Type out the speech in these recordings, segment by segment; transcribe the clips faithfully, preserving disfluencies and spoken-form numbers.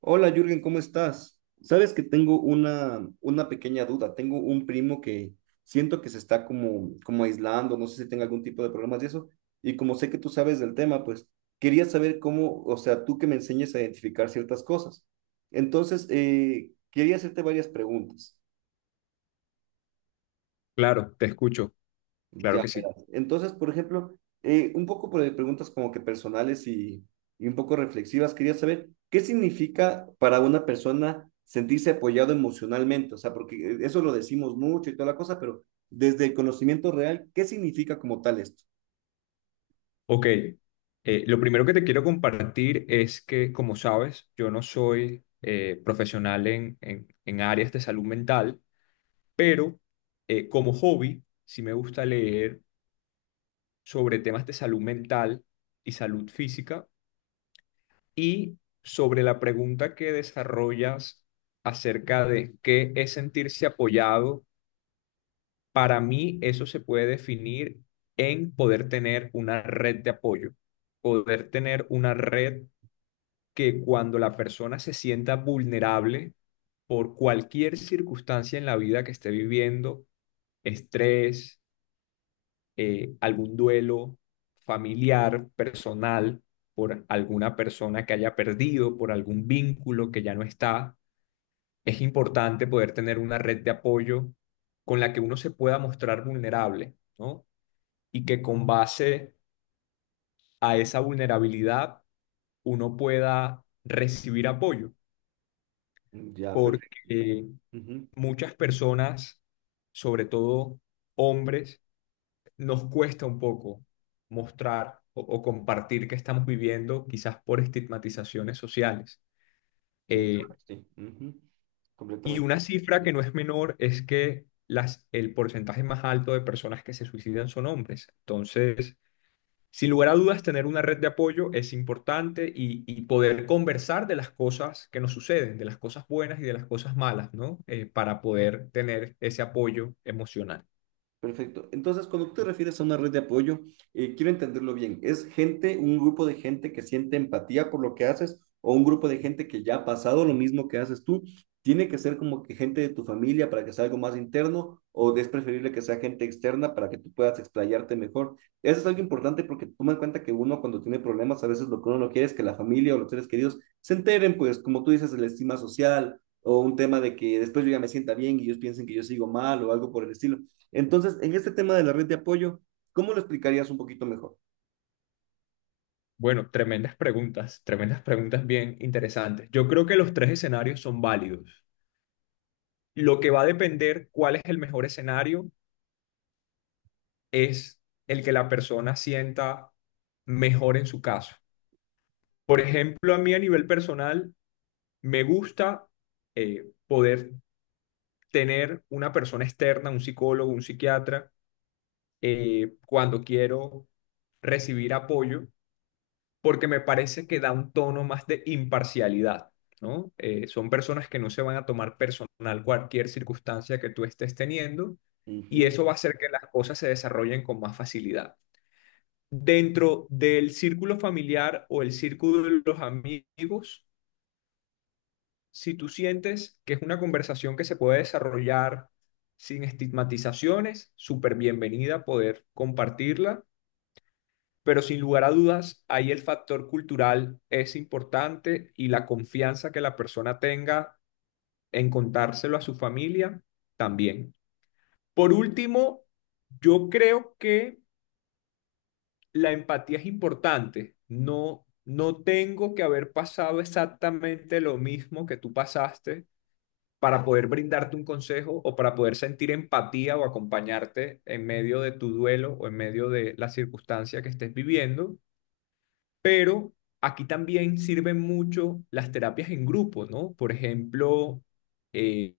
Hola Jürgen, ¿cómo estás? Sabes que tengo una, una pequeña duda. Tengo un primo que siento que se está como, como aislando, no sé si tenga algún tipo de problemas de eso. Y como sé que tú sabes del tema, pues quería saber cómo, o sea, tú que me enseñes a identificar ciertas cosas. Entonces, eh, quería hacerte varias preguntas. Claro, te escucho, claro Ya que sí. verás. Entonces, por ejemplo, eh, un poco por- de preguntas como que personales y, y un poco reflexivas, quería saber qué significa para una persona sentirse apoyado emocionalmente, o sea, porque eh, eso lo decimos mucho y toda la cosa, pero desde el conocimiento real, ¿qué significa como tal esto? Ok, eh, lo primero que te quiero compartir es que, como sabes, yo no soy eh, profesional en, en- en áreas de salud mental, pero eh, como hobby sí me gusta leer sobre temas de salud mental y salud física y sobre la pregunta que desarrollas acerca de qué es sentirse apoyado. Para mí eso se puede definir en poder tener una red de apoyo, poder tener una red que cuando la persona se sienta vulnerable por cualquier circunstancia en la vida que esté viviendo, estrés, eh, algún duelo familiar, personal, por alguna persona que haya perdido, por algún vínculo que ya no está, es importante poder tener una red de apoyo con la que uno se pueda mostrar vulnerable, ¿no? Y que con base a esa vulnerabilidad uno pueda recibir apoyo, Ya, perfecto. porque Ujú. muchas personas, sobre todo hombres, nos cuesta un poco mostrar o, o compartir que estamos viviendo, quizás por estigmatizaciones sociales. Sí, claro, Eh, sí. Ujú. y Completamente. una cifra que no es menor es que las, el porcentaje más alto de personas que se suicidan son hombres. Entonces, sin lugar a dudas, tener una red de apoyo es importante y, y poder conversar de las cosas que nos suceden, de las cosas buenas y de las cosas malas, ¿no? Eh, para poder tener ese apoyo emocional. Perfecto. Entonces, cuando tú te refieres a una red de apoyo, eh, quiero entenderlo bien. ¿Es gente, un grupo de gente que siente empatía por lo que haces o un grupo de gente que ya ha pasado lo mismo que haces tú? ¿Tiene que ser como que gente de tu familia para que sea algo más interno o es preferible que sea gente externa para que tú puedas explayarte mejor? Eso es algo importante porque toma en cuenta que uno cuando tiene problemas, a veces lo que uno no quiere es que la familia o los seres queridos se enteren, pues como tú dices, de la estima social o un tema de que después yo ya me sienta bien y ellos piensen que yo sigo mal o algo por el estilo. Entonces, en este tema de la red de apoyo, ¿cómo lo explicarías un poquito mejor? Bueno, tremendas preguntas, tremendas preguntas bien interesantes. Yo creo que los tres escenarios son válidos. Lo que va a depender cuál es el mejor escenario es el que la persona sienta mejor en su caso. Por ejemplo, a mí a nivel personal me gusta eh, poder tener una persona externa, un psicólogo, un psiquiatra, eh, cuando quiero recibir apoyo, porque me parece que da un tono más de imparcialidad, ¿no? Eh, son personas que no se van a tomar personal cualquier circunstancia que tú estés teniendo y Ujú, eso va a hacer que las cosas se desarrollen con más facilidad. Dentro del círculo familiar o el círculo de los amigos, si tú sientes que es una conversación que se puede desarrollar sin estigmatizaciones, súper bienvenida poder compartirla, pero sin lugar a dudas, ahí el factor cultural es importante y la confianza que la persona tenga en contárselo a su familia también. Por último, yo creo que la empatía es importante. No, no tengo que haber pasado exactamente lo mismo que tú pasaste para poder brindarte un consejo o para poder sentir empatía o acompañarte en medio de tu duelo o en medio de la circunstancia que estés viviendo. Pero aquí también sirven mucho las terapias en grupo, ¿no? Por ejemplo, eh,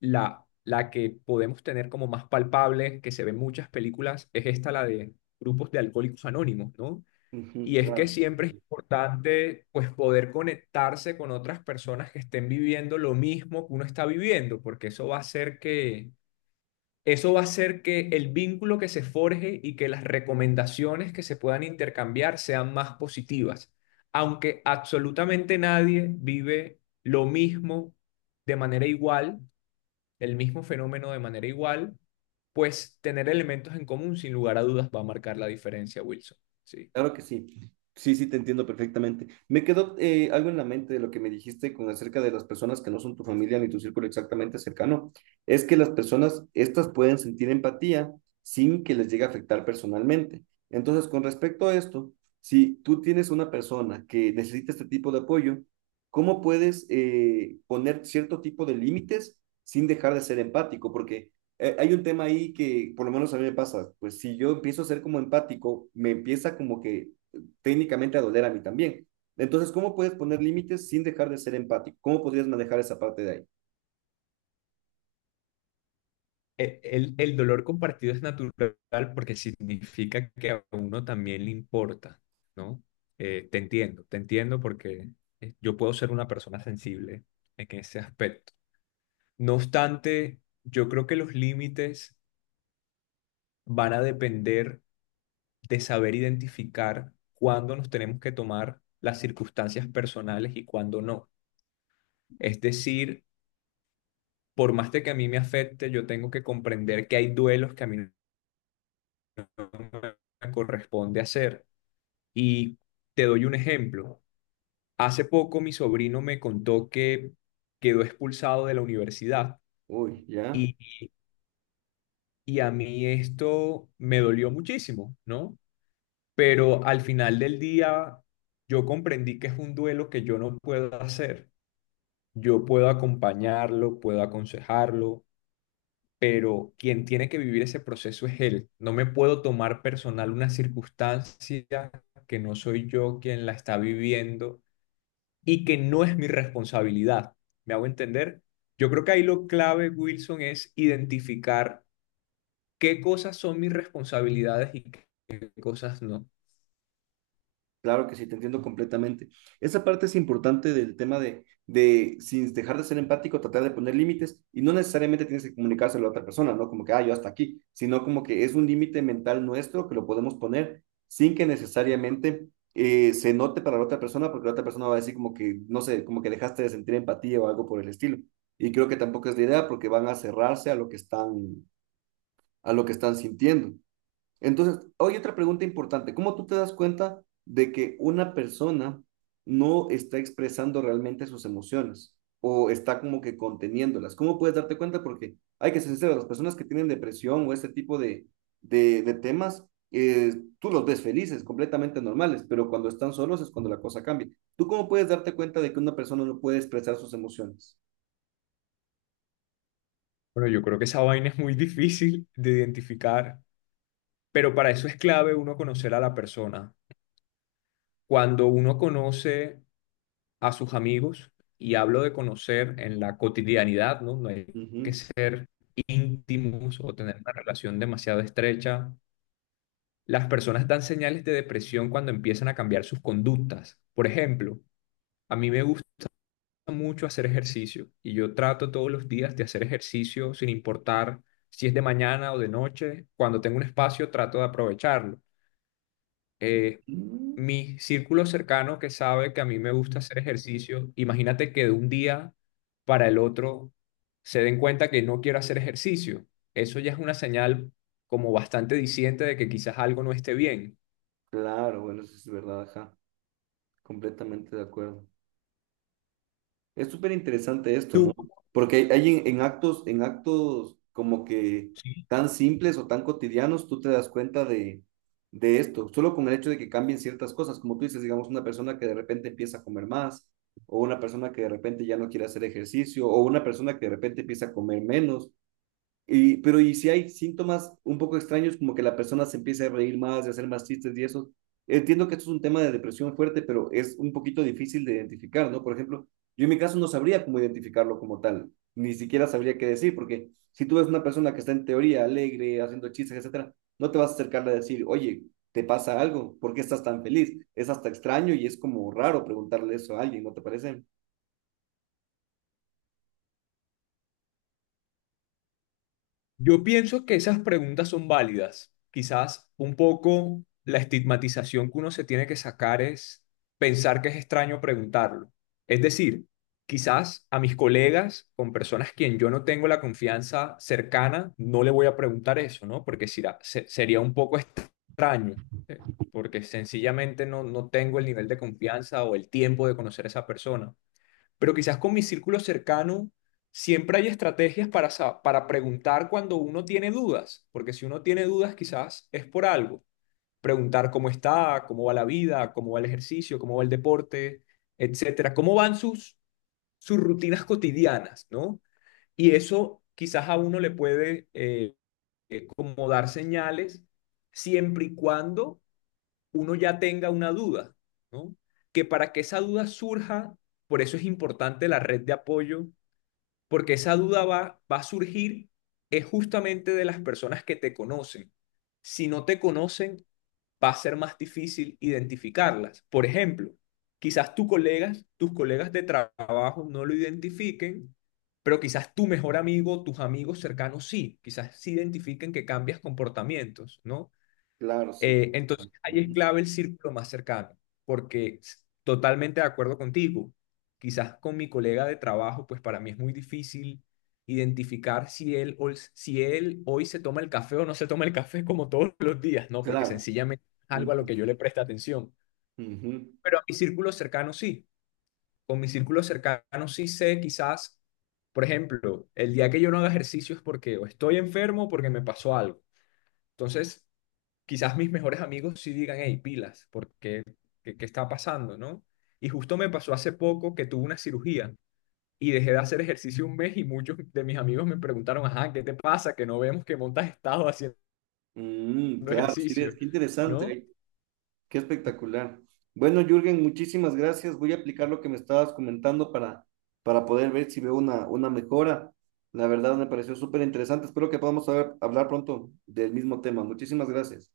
la, la que podemos tener como más palpable, que se ve en muchas películas, es esta, la de grupos de alcohólicos anónimos, ¿no? ujú, Y es que claro. siempre es importante pues poder conectarse con otras personas que estén viviendo lo mismo que uno está viviendo, porque eso va a hacer que eso va a hacer que el vínculo que se forje y que las recomendaciones que se puedan intercambiar sean más positivas, aunque absolutamente nadie vive lo mismo de manera igual, el mismo fenómeno de manera igual, pues tener elementos en común sin lugar a dudas va a marcar la diferencia, Wilson. Sí. Claro que sí. Sí, sí, te entiendo perfectamente. Me quedó eh, algo en la mente de lo que me dijiste con acerca de las personas que no son tu familia ni tu círculo exactamente cercano. Es que las personas, estas pueden sentir empatía sin que les llegue a afectar personalmente. Entonces, con respecto a esto, si tú tienes una persona que necesita este tipo de apoyo, ¿cómo puedes eh, poner cierto tipo de límites sin dejar de ser empático? Porque eh, hay un tema ahí que por lo menos a mí me pasa, pues si yo empiezo a ser como empático, me empieza como que eh, técnicamente a doler a mí también. Entonces, ¿cómo puedes poner límites sin dejar de ser empático? ¿Cómo podrías manejar esa parte de ahí? e- El, el dolor compartido es natural porque significa que a uno también le importa, ¿no? Eh, te entiendo, te entiendo porque eh, yo puedo ser una persona sensible en ese aspecto. No obstante, yo creo que los límites van a depender de saber identificar cuándo nos tenemos que tomar las circunstancias personales y cuándo no. Es decir, por más de que a mí me afecte, yo tengo que comprender que hay duelos que a mí no me corresponde hacer. Y te doy un ejemplo. Hace poco mi sobrino me contó que quedó expulsado de la universidad Uy, ya. y, y a mí esto me dolió muchísimo, ¿no? Pero al final del día yo comprendí que es un duelo que yo no puedo hacer. Yo puedo acompañarlo, puedo aconsejarlo, pero quien tiene que vivir ese proceso es él. No me puedo tomar personal una circunstancia que no soy yo quien la está viviendo y que no es mi responsabilidad. ¿Me hago entender? Yo creo que ahí lo clave, Wilson, es identificar qué cosas son mis responsabilidades y qué cosas no. Claro que sí, te entiendo completamente. Esa parte es importante del tema de, de, sin dejar de ser empático, tratar de poner límites y no necesariamente tienes que comunicárselo a la otra persona, ¿no? Como que, ah, yo hasta aquí, sino como que es un límite mental nuestro que lo podemos poner sin que necesariamente eh, se note para la otra persona, porque la otra persona va a decir como que, no sé, como que dejaste de sentir empatía o algo por el estilo. Y creo que tampoco es la idea porque van a cerrarse a lo que están, a lo que están sintiendo. Entonces, hay otra pregunta importante. ¿Cómo tú te das cuenta de que una persona no está expresando realmente sus emociones o está como que conteniéndolas? ¿Cómo puedes darte cuenta? Porque hay que ser sincero, las personas que tienen depresión o este tipo de, de, de temas, eh, tú los ves felices, completamente normales, pero cuando están solos es cuando la cosa cambia. ¿Tú cómo puedes darte cuenta de que una persona no puede expresar sus emociones? Bueno, yo creo que esa vaina es muy difícil de identificar, pero para eso es clave uno conocer a la persona. Cuando uno conoce a sus amigos, y hablo de conocer en la cotidianidad, ¿no? No hay que Ujú. ser íntimos o tener una relación demasiado estrecha. Las personas dan señales de depresión cuando empiezan a cambiar sus conductas. Por ejemplo, a mí me gusta mucho hacer ejercicio y yo trato todos los días de hacer ejercicio sin importar si es de mañana o de noche. Cuando tengo un espacio, trato de aprovecharlo. Eh, Mm, Mi círculo cercano que sabe que a mí me gusta hacer ejercicio, imagínate que de un día para el otro se den cuenta que no quiero hacer ejercicio. Eso ya es una señal como bastante diciente de que quizás algo no esté bien. claro, bueno, eso es verdad, ajá, completamente de acuerdo. Es súper interesante esto, ¿no? ¿Tú Porque hay, hay en, en actos, en actos como que tan simples o tan cotidianos, tú te das cuenta de, de esto, solo con el hecho de que cambien ciertas cosas, como tú dices, digamos, una persona que de repente empieza a comer más, o una persona que de repente ya no quiere hacer ejercicio, o una persona que de repente empieza a comer menos, y, pero y si hay síntomas un poco extraños, como que la persona se empieza a reír más, de hacer más chistes y eso, entiendo que esto es un tema de depresión fuerte, pero es un poquito difícil de identificar, ¿no? Por ejemplo, yo en mi caso no sabría cómo identificarlo como tal, ni siquiera sabría qué decir, porque si tú ves una persona que está en teoría alegre, haciendo chistes, etcétera, no te vas a acercarle a decir, oye, ¿te pasa algo? ¿Por qué estás tan feliz? Es hasta extraño y es como raro preguntarle eso a alguien, ¿no te parece? Yo pienso que esas preguntas son válidas. Quizás un poco la estigmatización que uno se tiene que sacar es pensar que es extraño preguntarlo. Es decir, quizás a mis colegas, con personas quien yo no tengo la confianza cercana, no le voy a preguntar eso, ¿no? Porque será- se- sería un poco extraño, eh, porque sencillamente no, no tengo el nivel de confianza o el tiempo de conocer a esa persona, pero quizás con mi círculo cercano siempre hay estrategias para, sa- para preguntar cuando uno tiene dudas, porque si uno tiene dudas quizás es por algo. Preguntar cómo está, cómo va la vida, cómo va el ejercicio, cómo va el deporte, etcétera, cómo van sus, sus rutinas cotidianas, ¿no? Y eso quizás a uno le puede eh, eh, como dar señales siempre y cuando uno ya tenga una duda, ¿no? Que para que esa duda surja, por eso es importante la red de apoyo porque esa duda va, va a surgir es justamente de las personas que te conocen. Si no te conocen, va a ser más difícil identificarlas. Por ejemplo, quizás tus colegas, tus colegas de trabajo no lo identifiquen, pero quizás tu mejor amigo, tus amigos cercanos sí, quizás sí identifiquen que cambias comportamientos, ¿no? Claro, sí. Eh, entonces, ahí es Ujú. clave el círculo más cercano, porque s- totalmente de acuerdo contigo, quizás con mi colega de trabajo, pues para mí es muy difícil identificar si él, o- si él hoy se toma el café o no se toma el café como todos los días, ¿no? Porque Claro. sencillamente es algo a lo Ujú. que yo le presta atención. Ujú. Pero a mi círculo cercano sí, con mi círculo cercano sí sé quizás, por ejemplo, el día que yo no haga ejercicio es porque o estoy enfermo o porque me pasó algo. Entonces quizás mis mejores amigos sí digan, hey, pilas, porque ¿qué, qué está pasando, no? Y justo me pasó hace poco que tuve una cirugía y dejé de hacer ejercicio un mes y muchos de mis amigos me preguntaron, ajá, ¿qué te pasa? Que no vemos que montas estado haciendo Mm, claro, sí ves, ejercicio, qué interesante, ¿no? ¿eh? Qué espectacular. Bueno, Jürgen, muchísimas gracias. Voy a aplicar lo que me estabas comentando para, para poder ver si veo una, una mejora. La verdad me pareció súper interesante. Espero que podamos hablar hablar pronto del mismo tema. Muchísimas gracias.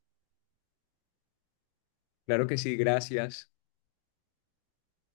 Claro que sí, gracias.